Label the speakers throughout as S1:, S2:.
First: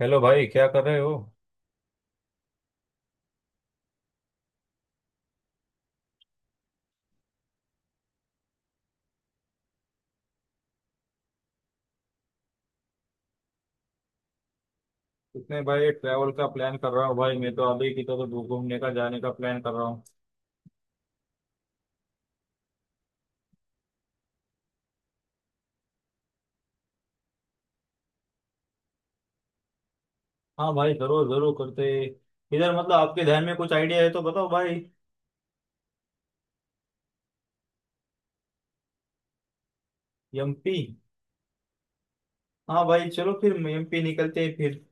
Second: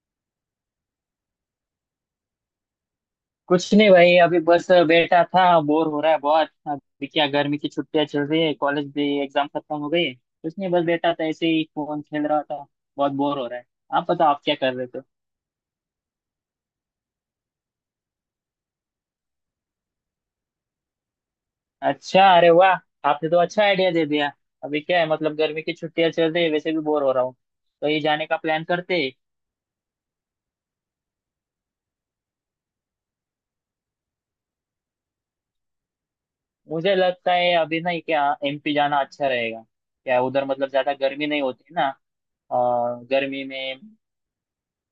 S1: Hello भाई, क्या कर रहे हो?
S2: कुछ नहीं भाई, अभी बस बैठा था। बोर हो रहा है बहुत। अभी क्या, गर्मी की छुट्टियां चल रही है, कॉलेज भी एग्जाम खत्म हो गई है। कुछ नहीं, बस बैठा था ऐसे ही फोन खेल रहा था। बहुत बोर हो रहा है। आप बताओ आप क्या कर रहे थे?
S1: इसमें भाई ट्रैवल का प्लान कर रहा हूँ भाई। मैं तो अभी की तो घूमने का जाने का प्लान कर रहा हूँ।
S2: अच्छा, अरे वाह! आपने तो अच्छा आइडिया दे दिया। अभी क्या है, मतलब गर्मी की छुट्टियां चल रही है, वैसे भी बोर हो रहा हूँ, तो ये जाने का प्लान करते हैं।
S1: हाँ भाई, जरूर जरूर करते हैं। इधर मतलब आपके ध्यान में कुछ आइडिया है तो बताओ भाई।
S2: मुझे लगता है अभी ना क्या, एमपी जाना अच्छा रहेगा। क्या उधर मतलब
S1: एमपी?
S2: ज्यादा गर्मी नहीं होती ना। अ,
S1: हाँ भाई, चलो
S2: गर्मी
S1: फिर
S2: में
S1: एमपी निकलते हैं फिर।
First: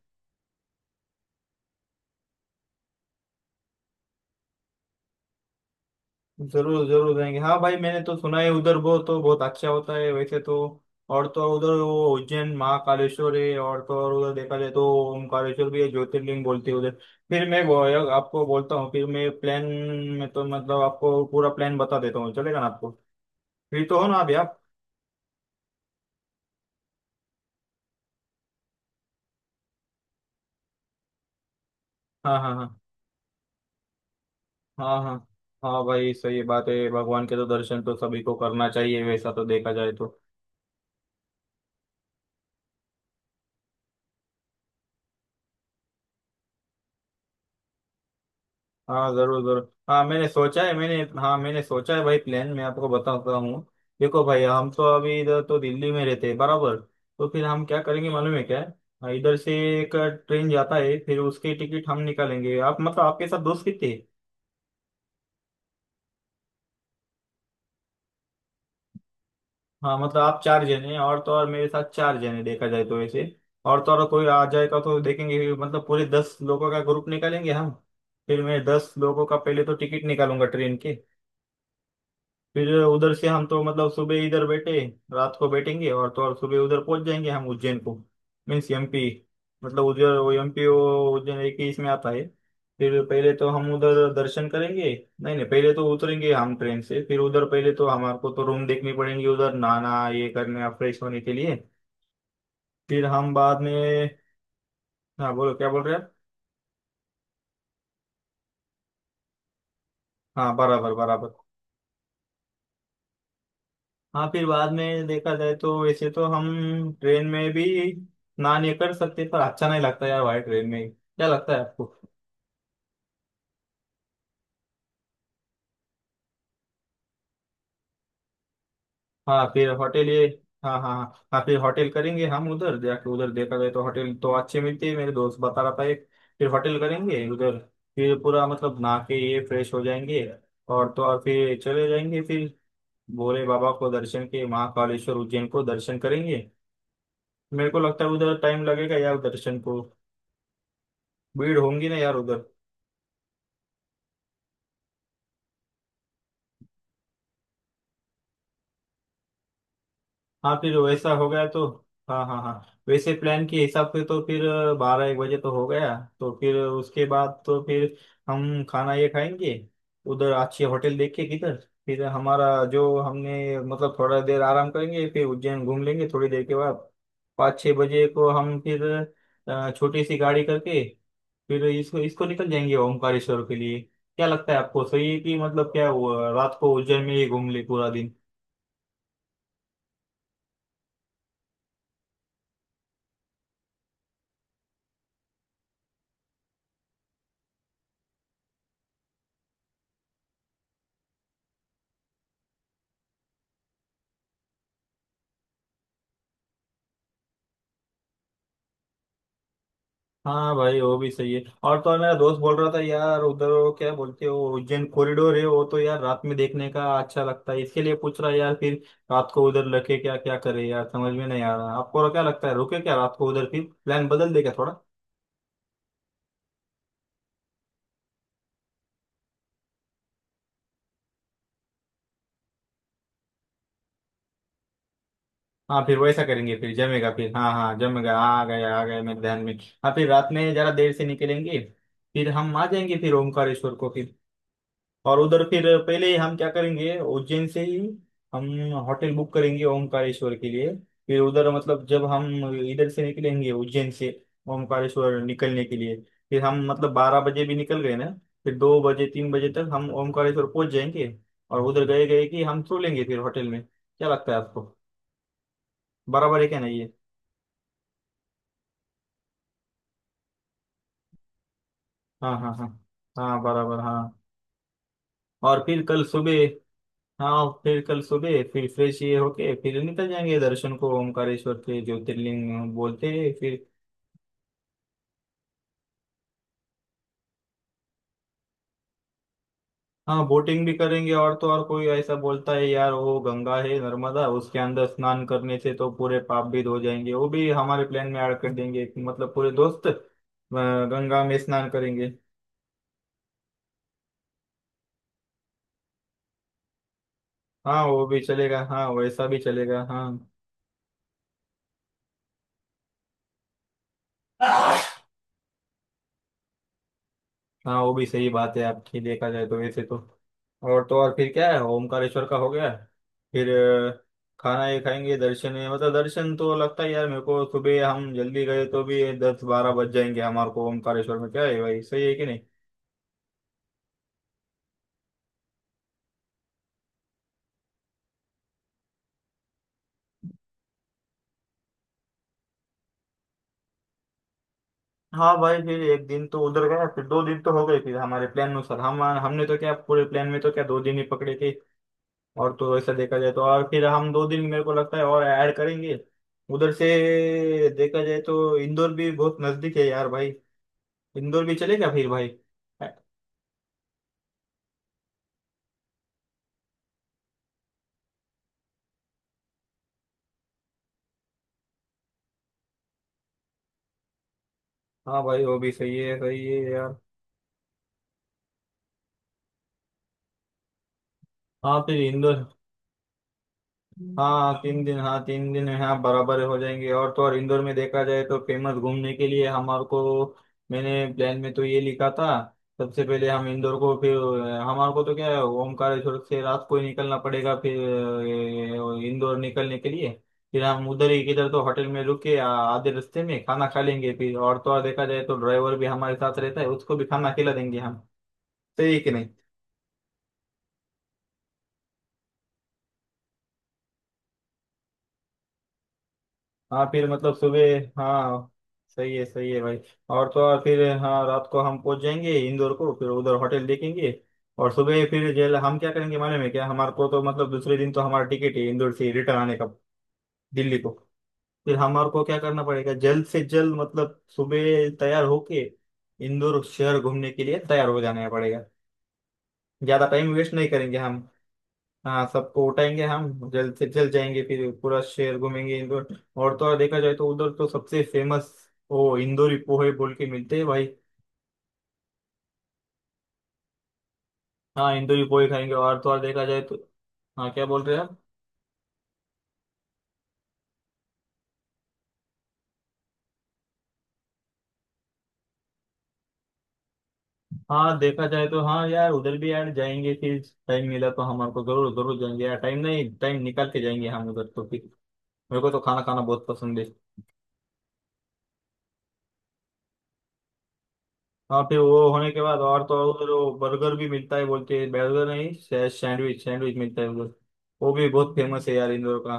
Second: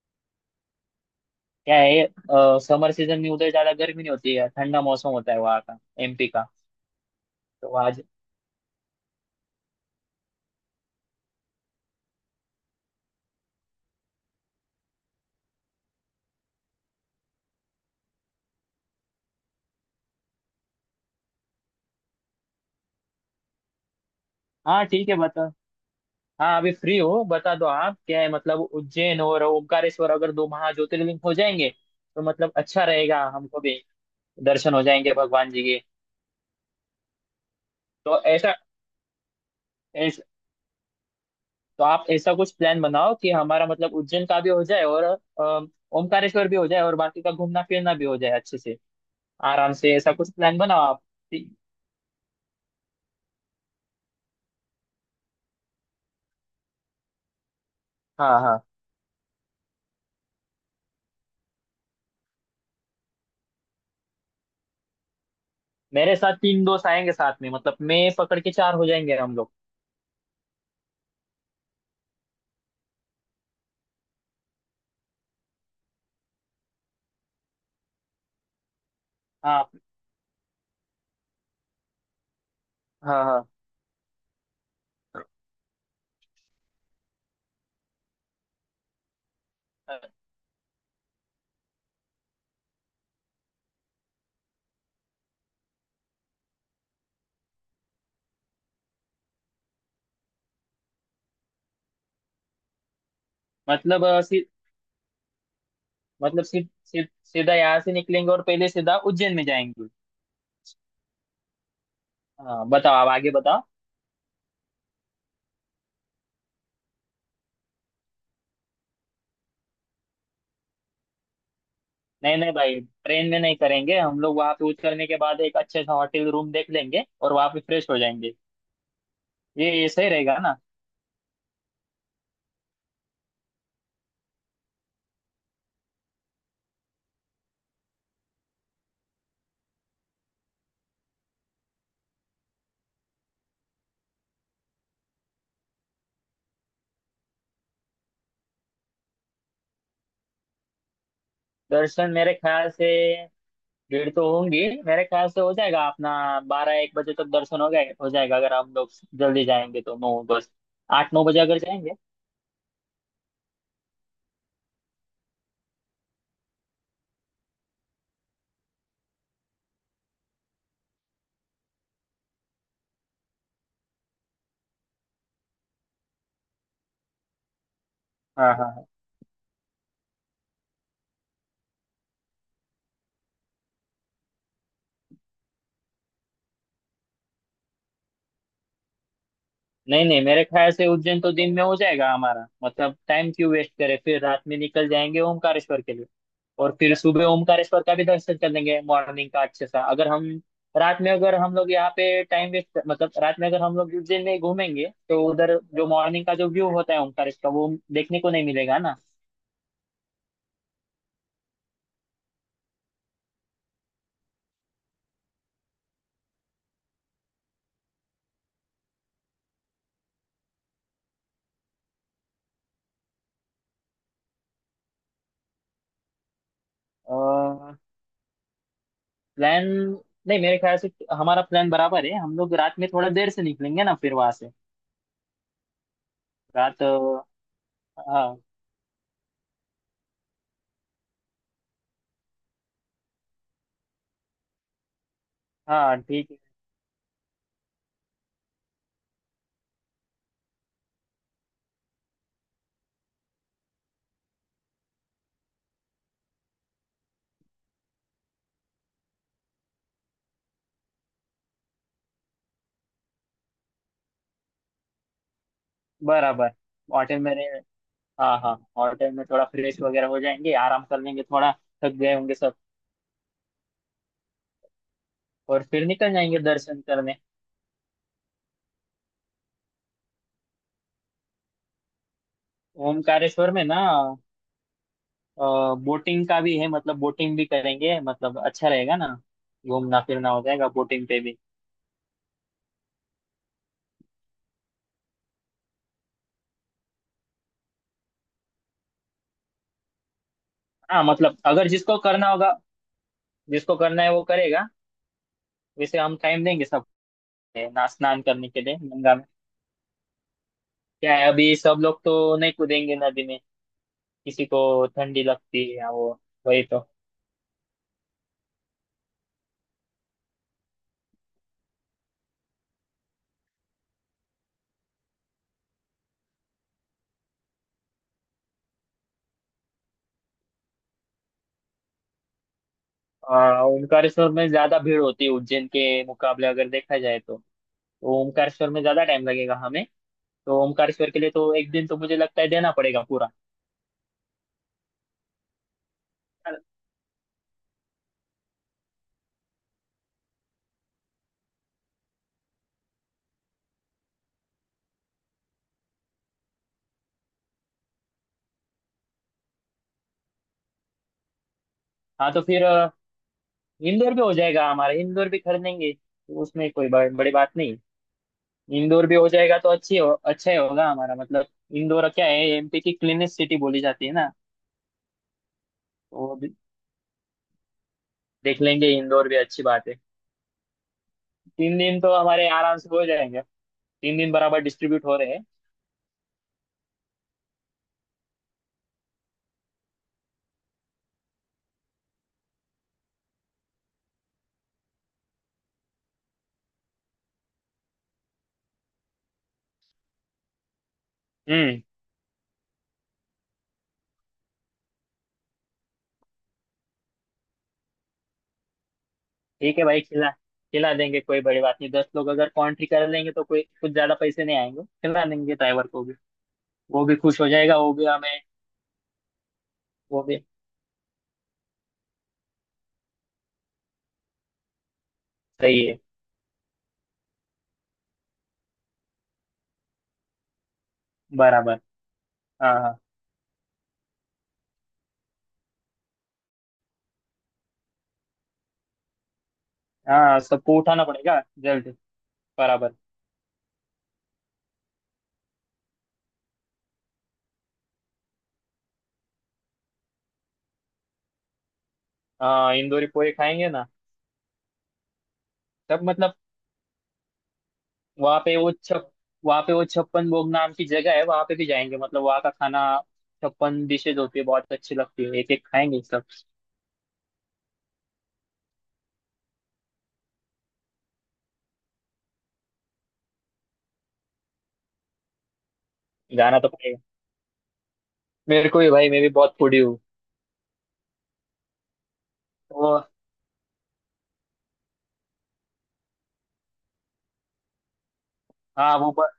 S2: क्या है, समर सीजन में उधर ज्यादा गर्मी नहीं होती है, ठंडा मौसम होता है वहाँ का। एमपी का।
S1: जरूर जरूर जाएंगे। हाँ
S2: तो
S1: भाई, मैंने
S2: आज।
S1: तो सुना है उधर वो तो बहुत अच्छा होता है वैसे तो। और तो और उधर वो उज्जैन महाकालेश्वर है, और तो और उधर देखा जाए तो ओमकारेश्वर भी है, ज्योतिर्लिंग बोलते हैं उधर। फिर मैं वो आपको बोलता हूँ, फिर मैं प्लान में तो मतलब आपको पूरा प्लान बता देता हूँ, चलेगा ना आपको? फ्री तो हो ना अभी आप?
S2: हाँ ठीक है, बता। हाँ अभी फ्री हो, बता दो। आप, क्या है मतलब उज्जैन और ओमकारेश्वर अगर दो महाज्योतिर्लिंग हो जाएंगे तो
S1: हाँ
S2: मतलब
S1: हाँ हाँ।
S2: अच्छा रहेगा हमको भी, दर्शन हो
S1: हाँ
S2: जाएंगे
S1: हाँ।
S2: भगवान जी के।
S1: हाँ भाई, सही बात है, भगवान के तो दर्शन तो
S2: तो
S1: सभी को
S2: ऐसा,
S1: करना चाहिए वैसा तो देखा जाए तो।
S2: ऐस, तो आप ऐसा कुछ प्लान बनाओ कि हमारा मतलब उज्जैन का भी हो जाए और ओमकारेश्वर भी हो जाए और बाकी का घूमना फिरना भी हो जाए अच्छे से।
S1: हाँ जरूर जरूर,
S2: आराम से
S1: हाँ
S2: ऐसा
S1: मैंने
S2: कुछ प्लान
S1: सोचा है
S2: बनाओ
S1: मैंने।
S2: आप।
S1: हाँ
S2: ठीक-
S1: मैंने सोचा है भाई, प्लान मैं आपको बताता हूँ। देखो भाई, हम तो अभी इधर तो दिल्ली में रहते हैं बराबर। तो फिर हम क्या करेंगे मालूम
S2: हाँ
S1: है क्या?
S2: हाँ।
S1: हाँ, इधर से एक ट्रेन जाता है, फिर उसकी टिकट हम निकालेंगे। आप मतलब आपके साथ दोस्त कितने हैं?
S2: मेरे साथ 3 दोस्त आएंगे साथ में, मतलब मैं पकड़ के चार हो जाएंगे हम लोग।
S1: हाँ मतलब आप चार जने हैं, और तो और मेरे साथ चार जने देखा जाए तो वैसे। और तो और कोई आ जाएगा तो देखेंगे, मतलब पूरे 10 लोगों का ग्रुप निकालेंगे हम। फिर मैं 10 लोगों का पहले
S2: हाँ
S1: तो टिकट निकालूंगा ट्रेन के। फिर उधर
S2: हाँ
S1: से हम
S2: हाँ।
S1: तो मतलब सुबह इधर बैठे, रात को बैठेंगे और तो और सुबह उधर पहुंच जाएंगे हम उज्जैन को। Means MP. मतलब
S2: अ,
S1: उधर वो एमपी वो उज्जैन एक ही इसमें आता है। फिर पहले तो हम उधर दर्शन करेंगे। नहीं नहीं, पहले तो उतरेंगे हम ट्रेन से, फिर उधर पहले तो हमारे को तो रूम देखनी पड़ेंगे उधर, नहाना ये करना फ्रेश होने के लिए। फिर हम बाद
S2: मतलब
S1: में। हाँ बोलो, क्या बोल रहे हैं आप?
S2: मतलब सी, सी, सीधा यहाँ से निकलेंगे और पहले सीधा उज्जैन में जाएंगे।
S1: हाँ बराबर बराबर।
S2: हाँ बताओ, आप आगे बताओ।
S1: हाँ फिर बाद में देखा जाए तो वैसे तो हम ट्रेन में भी ना नहीं कर सकते पर अच्छा नहीं लगता यार भाई, ट्रेन में क्या लगता है आपको?
S2: नहीं नहीं भाई, ट्रेन में नहीं करेंगे हम लोग, वहां पे उतरने के बाद एक अच्छे सा होटल रूम देख लेंगे और वहां पे फ्रेश हो जाएंगे।
S1: हाँ फिर
S2: ये
S1: होटल
S2: सही
S1: ये,
S2: रहेगा ना?
S1: हाँ हाँ हाँ हाँ, फिर होटल करेंगे हम उधर जाके, उधर देखा जाए तो होटल तो अच्छे मिलते हैं, मेरे दोस्त बता रहा था एक। फिर होटल करेंगे उधर। फिर पूरा मतलब नहा के ये फ्रेश हो जाएंगे, और तो और फिर चले जाएंगे फिर भोले बाबा को दर्शन के, महाकालेश्वर उज्जैन को दर्शन करेंगे। मेरे को लगता है उधर टाइम लगेगा यार दर्शन को। भीड़ होंगी ना
S2: दर्शन,
S1: यार
S2: मेरे
S1: उधर।
S2: ख्याल से भीड़ तो होंगी, मेरे ख्याल से हो जाएगा अपना, 12-1 बजे तक दर्शन हो गए हो जाएगा अगर हम लोग जल्दी जाएंगे तो नौ बस,
S1: हाँ फिर वैसा
S2: आठ नौ
S1: हो
S2: बजे
S1: गया
S2: अगर
S1: तो।
S2: जाएंगे।
S1: हाँ हाँ हाँ। वैसे प्लान के हिसाब से तो फिर 12-1 बजे तो हो गया, तो फिर उसके बाद तो फिर हम खाना ये खाएंगे उधर अच्छे होटल देख के किधर। फिर हमारा जो हमने मतलब थोड़ा देर आराम करेंगे, फिर उज्जैन घूम लेंगे थोड़ी देर के बाद। 5-6 बजे को
S2: हाँ
S1: हम
S2: हाँ
S1: फिर
S2: हाँ।
S1: छोटी सी गाड़ी करके फिर इसको इसको निकल जाएंगे ओमकारेश्वर के लिए। क्या लगता है आपको, सही है कि मतलब क्या हुआ, रात को उज्जैन में ही घूम ले पूरा दिन?
S2: नहीं नहीं, मेरे ख्याल से उज्जैन तो दिन में हो जाएगा हमारा, मतलब टाइम क्यों वेस्ट करें, फिर रात में निकल जाएंगे ओमकारेश्वर के लिए। और फिर सुबह ओमकारेश्वर का भी दर्शन कर लेंगे मॉर्निंग का अच्छे सा, अगर हम रात में, अगर हम लोग यहाँ पे टाइम वेस्ट, मतलब रात में अगर हम लोग उज्जैन में ही घूमेंगे तो उधर जो मॉर्निंग का जो व्यू होता है ओमकारेश्वर का वो देखने को नहीं मिलेगा।
S1: हाँ भाई, वो भी सही है, और तो और मेरा दोस्त बोल रहा था यार उधर वो क्या बोलते हो उज्जैन कॉरिडोर है वो, तो यार रात में देखने का अच्छा लगता है, इसके लिए पूछ रहा है यार फिर। रात को उधर लगे क्या क्या करे यार, समझ में नहीं आ रहा, आपको क्या लगता है, रुके क्या रात को उधर, फिर प्लान बदल देगा थोड़ा।
S2: ना, प्लान, नहीं मेरे ख्याल से हमारा प्लान बराबर है, हम लोग रात में थोड़ा देर से निकलेंगे ना फिर वहां से।
S1: हाँ फिर वैसा करेंगे फिर
S2: रात
S1: जमेगा फिर, हाँ हाँ जमेगा,
S2: हाँ।
S1: आ गया मेरे ध्यान में। हाँ फिर रात में जरा देर से निकलेंगे, फिर हम आ जाएंगे फिर ओमकारेश्वर को फिर, और उधर फिर
S2: हाँ
S1: पहले ही
S2: ठीक
S1: हम
S2: है।
S1: क्या करेंगे, उज्जैन से ही हम होटल बुक करेंगे ओमकारेश्वर के लिए। फिर उधर मतलब जब हम इधर से निकलेंगे उज्जैन से ओमकारेश्वर निकलने के लिए, फिर हम मतलब 12 बजे भी निकल गए ना, फिर 2 बजे 3 बजे तक हम ओमकारेश्वर पहुंच जाएंगे, और उधर गए गए कि हम सो लेंगे फिर होटल में, क्या लगता है आपको? बराबर है
S2: बराबर।
S1: क्या नहीं ये?
S2: होटल में रहे- हाँ हाँ, होटल में थोड़ा फ्रेश वगैरह हो जाएंगे, आराम कर लेंगे थोड़ा, थक गए होंगे
S1: हाँ हाँ
S2: सब।
S1: हाँ हाँ बराबर हाँ। और
S2: और
S1: फिर
S2: फिर
S1: कल
S2: निकल
S1: सुबह,
S2: जाएंगे दर्शन करने।
S1: हाँ फिर कल सुबह फिर फ्रेश ये होके फिर निकल जाएंगे दर्शन को ओमकारेश्वर के, ज्योतिर्लिंग बोलते हैं
S2: ओमकारेश्वर में
S1: फिर।
S2: ना बोटिंग का भी है, मतलब बोटिंग भी करेंगे, मतलब अच्छा रहेगा ना, घूमना
S1: हाँ
S2: फिरना हो
S1: बोटिंग
S2: जाएगा
S1: भी
S2: बोटिंग
S1: करेंगे,
S2: पे
S1: और
S2: भी।
S1: तो और कोई ऐसा बोलता है यार वो गंगा है नर्मदा, उसके अंदर स्नान करने से तो पूरे पाप भी धो जाएंगे, वो भी हमारे प्लान में ऐड कर देंगे कि मतलब पूरे दोस्त
S2: हाँ
S1: गंगा
S2: मतलब
S1: में स्नान
S2: अगर जिसको
S1: करेंगे।
S2: करना होगा, जिसको करना है वो करेगा। वैसे हम टाइम देंगे सबको, है
S1: हाँ
S2: ना,
S1: वो भी
S2: स्नान करने के
S1: चलेगा,
S2: लिए
S1: हाँ
S2: गंगा में।
S1: वैसा भी चलेगा।
S2: क्या है, अभी सब लोग तो नहीं कूदेंगे नदी में, किसी को
S1: हाँ
S2: ठंडी लगती है या वो, वही तो।
S1: हाँ वो भी सही बात है आपकी, देखा जाए तो वैसे तो। और तो और फिर क्या है, ओमकारेश्वर का हो गया फिर खाना ये खाएंगे, दर्शन है मतलब, दर्शन तो लगता है यार मेरे को सुबह हम जल्दी गए तो भी 10-12 बज जाएंगे हमारे को ओमकारेश्वर में, क्या है भाई सही है कि नहीं?
S2: ओमकारेश्वर में ज्यादा भीड़ होती है उज्जैन के मुकाबले अगर देखा जाए तो ओमकारेश्वर में ज्यादा टाइम लगेगा हमें, तो ओमकारेश्वर के लिए तो एक दिन तो मुझे लगता है देना पड़ेगा पूरा।
S1: हाँ भाई फिर एक दिन तो उधर गया फिर 2 दिन तो हो गए, फिर हमारे प्लान अनुसार हम, हमने तो क्या पूरे प्लान में तो क्या 2 दिन ही पकड़े थे, और तो ऐसा देखा जाए तो और फिर हम 2 दिन मेरे को लगता है और ऐड करेंगे उधर से। देखा जाए तो इंदौर भी बहुत नजदीक है यार भाई, इंदौर भी चलेगा फिर भाई।
S2: हाँ तो फिर इंदौर भी हो जाएगा हमारा, इंदौर भी कर लेंगे तो उसमें कोई बड़ी बात नहीं। इंदौर भी हो जाएगा तो अच्छी हो अच्छा ही होगा हमारा मतलब। इंदौर क्या है, एमपी की क्लीनेस्ट सिटी बोली जाती है ना।
S1: हाँ भाई वो भी सही है,
S2: तो
S1: सही है यार।
S2: देख लेंगे इंदौर भी, अच्छी बात है। तीन
S1: हाँ फिर
S2: दिन तो
S1: इंदौर।
S2: हमारे आराम से हो जाएंगे, 3 दिन
S1: हाँ
S2: बराबर
S1: 3 दिन,
S2: डिस्ट्रीब्यूट हो
S1: हाँ
S2: रहे हैं।
S1: 3 दिन है हाँ, बराबर हो जाएंगे, और तो और इंदौर में देखा जाए तो फेमस घूमने के लिए हमारे को। मैंने प्लान में तो ये लिखा था, सबसे पहले हम इंदौर को फिर, हमारे को तो क्या है ओमकारेश्वर से रात को ही निकलना पड़ेगा फिर इंदौर निकलने के लिए। फिर हम उधर ही किधर तो
S2: हम्म
S1: होटल में रुके, आधे रास्ते में खाना खा लेंगे फिर, और तो और देखा जाए तो ड्राइवर भी हमारे साथ रहता है, उसको भी खाना खिला देंगे हम, सही है कि नहीं?
S2: ठीक है भाई, खिला खिला देंगे, कोई बड़ी बात नहीं, 10 लोग अगर कॉन्ट्री कर लेंगे तो कोई कुछ ज्यादा पैसे नहीं आएंगे, खिला देंगे ड्राइवर को भी,
S1: हाँ
S2: वो
S1: फिर
S2: भी
S1: मतलब
S2: खुश हो जाएगा,
S1: सुबह,
S2: वो भी हमें।
S1: हाँ सही है भाई।
S2: वो
S1: और
S2: भी
S1: तो और फिर हाँ रात को हम पहुंच जाएंगे इंदौर को, फिर उधर होटल देखेंगे। और सुबह फिर जेल हम
S2: सही
S1: क्या
S2: है।
S1: करेंगे मालूम है क्या, हमारे को तो मतलब दूसरे दिन तो हमारा टिकट है इंदौर से रिटर्न आने का दिल्ली को, फिर
S2: बराबर।
S1: हमारे को क्या करना
S2: हाँ
S1: पड़ेगा
S2: हाँ
S1: जल्द से जल्द, मतलब सुबह तैयार होके इंदौर शहर घूमने के लिए तैयार हो जाना पड़ेगा। ज्यादा टाइम
S2: हाँ,
S1: वेस्ट नहीं
S2: सबको
S1: करेंगे
S2: उठाना
S1: हम।
S2: पड़ेगा जल्दी।
S1: हाँ सबको
S2: बराबर।
S1: उठाएंगे हम जल्द से जल्द जाएंगे फिर पूरा शहर घूमेंगे इंदौर। और तो और देखा जाए तो उधर तो सबसे फेमस वो इंदौरी पोहे बोल के मिलते हैं भाई।
S2: हाँ, इंदौरी पोहे खाएंगे ना।
S1: हाँ इंदौरी पोहे खाएंगे, और
S2: सब
S1: तो और
S2: मतलब,
S1: देखा जाए तो। हाँ क्या बोल रहे हैं आप?
S2: वहाँ पे वो छप वहाँ पे वो छप्पन भोग नाम की जगह है, वहाँ पे भी जाएंगे, मतलब वहाँ का खाना, छप्पन डिशेज होती है, बहुत अच्छी लगती है, एक एक खाएंगे सब।
S1: हाँ देखा जाए तो हाँ यार उधर भी यार जाएंगे फिर टाइम मिला तो, हमारे को जरूर जरूर जाएंगे यार, टाइम नहीं टाइम निकाल के जाएंगे हम उधर तो फिर। मेरे को तो खाना खाना बहुत
S2: जाना तो
S1: पसंद है।
S2: पड़ेगा, मेरे को भी भाई, मैं भी बहुत फूडी हूँ।
S1: हाँ फिर वो होने के बाद और
S2: वो,
S1: तो और उधर वो बर्गर भी मिलता है बोलते हैं, बर्गर नहीं सैंडविच सैंडविच मिलता है उधर, वो भी बहुत फेमस है यार
S2: हाँ
S1: इंदौर का।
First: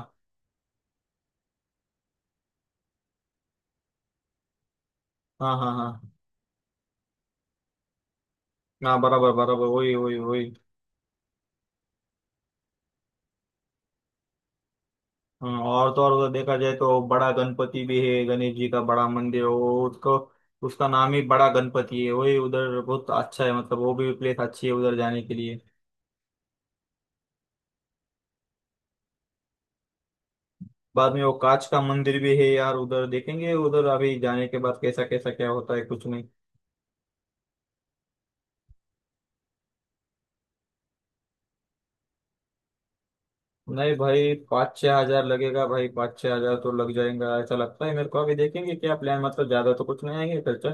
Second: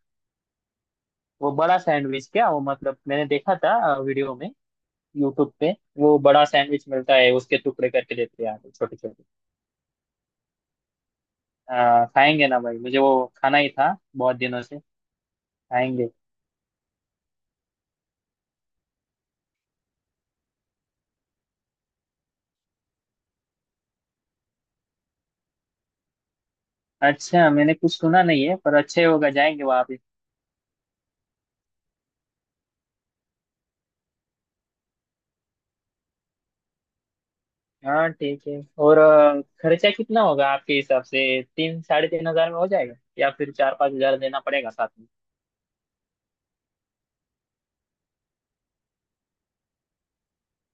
S2: वो बड़ा सैंडविच क्या, वो मतलब मैंने देखा था वीडियो में, यूट्यूब
S1: हाँ हाँ
S2: पे।
S1: हाँ
S2: वो बड़ा सैंडविच मिलता है, उसके टुकड़े करके देते हैं यहाँ पे छोटे
S1: हाँ
S2: छोटे।
S1: बराबर बराबर वही वही वही।
S2: खाएंगे ना भाई, मुझे वो खाना ही था बहुत दिनों से।
S1: हाँ, और तो
S2: खाएंगे।
S1: और उधर देखा जाए तो बड़ा गणपति भी है, गणेश जी का बड़ा मंदिर वो, उसको उसका नाम ही बड़ा गणपति है, वही उधर बहुत अच्छा है, मतलब वो भी प्लेस अच्छी है उधर जाने के लिए।
S2: अच्छा, मैंने कुछ सुना नहीं है पर अच्छे होगा, जाएंगे वहाँ पे।
S1: बाद में वो कांच का मंदिर भी है यार उधर देखेंगे उधर, अभी जाने के बाद कैसा कैसा क्या होता है कुछ नहीं।
S2: हाँ ठीक है। और खर्चा कितना होगा आपके हिसाब से? 3, साढ़े 3 हजार में हो जाएगा या फिर चार पाँच
S1: नहीं
S2: हजार
S1: भाई
S2: देना पड़ेगा
S1: पाँच
S2: साथ
S1: छः
S2: में?
S1: हजार लगेगा भाई, 5-6 हजार तो लग जाएगा ऐसा लगता है मेरे को, अभी देखेंगे क्या प्लान, मतलब ज्यादा तो कुछ नहीं आएंगे खर्चा।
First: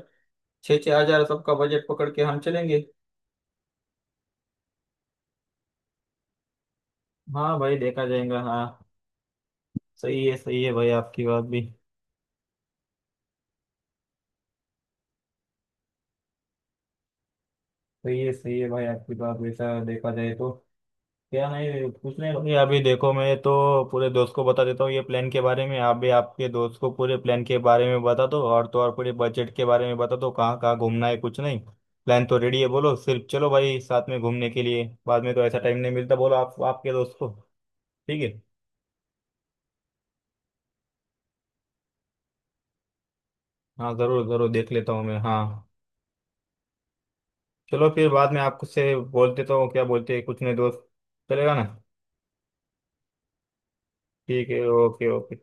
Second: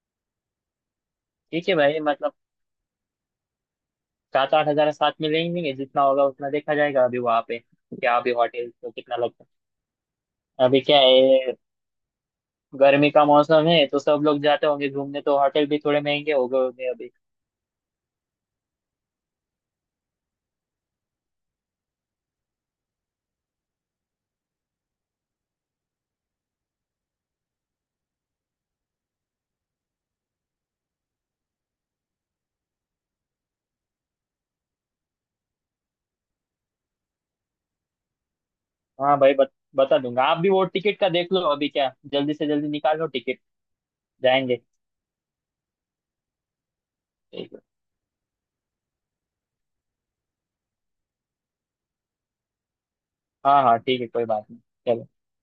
S1: छः छः हजार सबका
S2: ठीक है
S1: बजट
S2: भाई,
S1: पकड़ के
S2: मतलब
S1: हम चलेंगे।
S2: 7-8 हजार साथ में लेंगे, जितना होगा उतना देखा जाएगा अभी वहाँ
S1: हाँ
S2: पे।
S1: भाई देखा
S2: क्या, अभी
S1: जाएगा हाँ।
S2: होटल तो कितना लगता
S1: सही
S2: है
S1: है
S2: अभी,
S1: भाई
S2: क्या
S1: आपकी बात
S2: है,
S1: भी
S2: गर्मी का मौसम है तो सब लोग जाते होंगे घूमने, तो होटल भी थोड़े महंगे हो गए होंगे अभी।
S1: सही है, सही है भाई आपकी बात, वैसा देखा जाए तो क्या, नहीं कुछ नहीं भाई, अभी देखो मैं तो पूरे दोस्त को बता देता हूँ ये प्लान के बारे में, आप भी आपके दोस्त को पूरे प्लान के बारे में बता दो, और तो और पूरे बजट के बारे में बता दो, कहाँ कहाँ घूमना है कुछ नहीं। प्लान तो रेडी है, बोलो सिर्फ चलो भाई साथ में घूमने के लिए, बाद में तो ऐसा टाइम नहीं मिलता, बोलो आप आपके दोस्त को। ठीक है?
S2: हाँ भाई, बता दूंगा, आप भी वो टिकट का देख लो अभी क्या, जल्दी से जल्दी निकाल लो टिकट,
S1: हाँ ज़रूर ज़रूर
S2: जाएंगे।
S1: देख लेता हूँ मैं, हाँ।
S2: ठीक है।
S1: चलो फिर बाद में आपसे बोल देता हूँ क्या बोलते हैं कुछ नहीं दोस्त, चलेगा ना?
S2: हाँ हाँ ठीक है, कोई बात
S1: ठीक है।
S2: नहीं। चलो।
S1: Okay okay.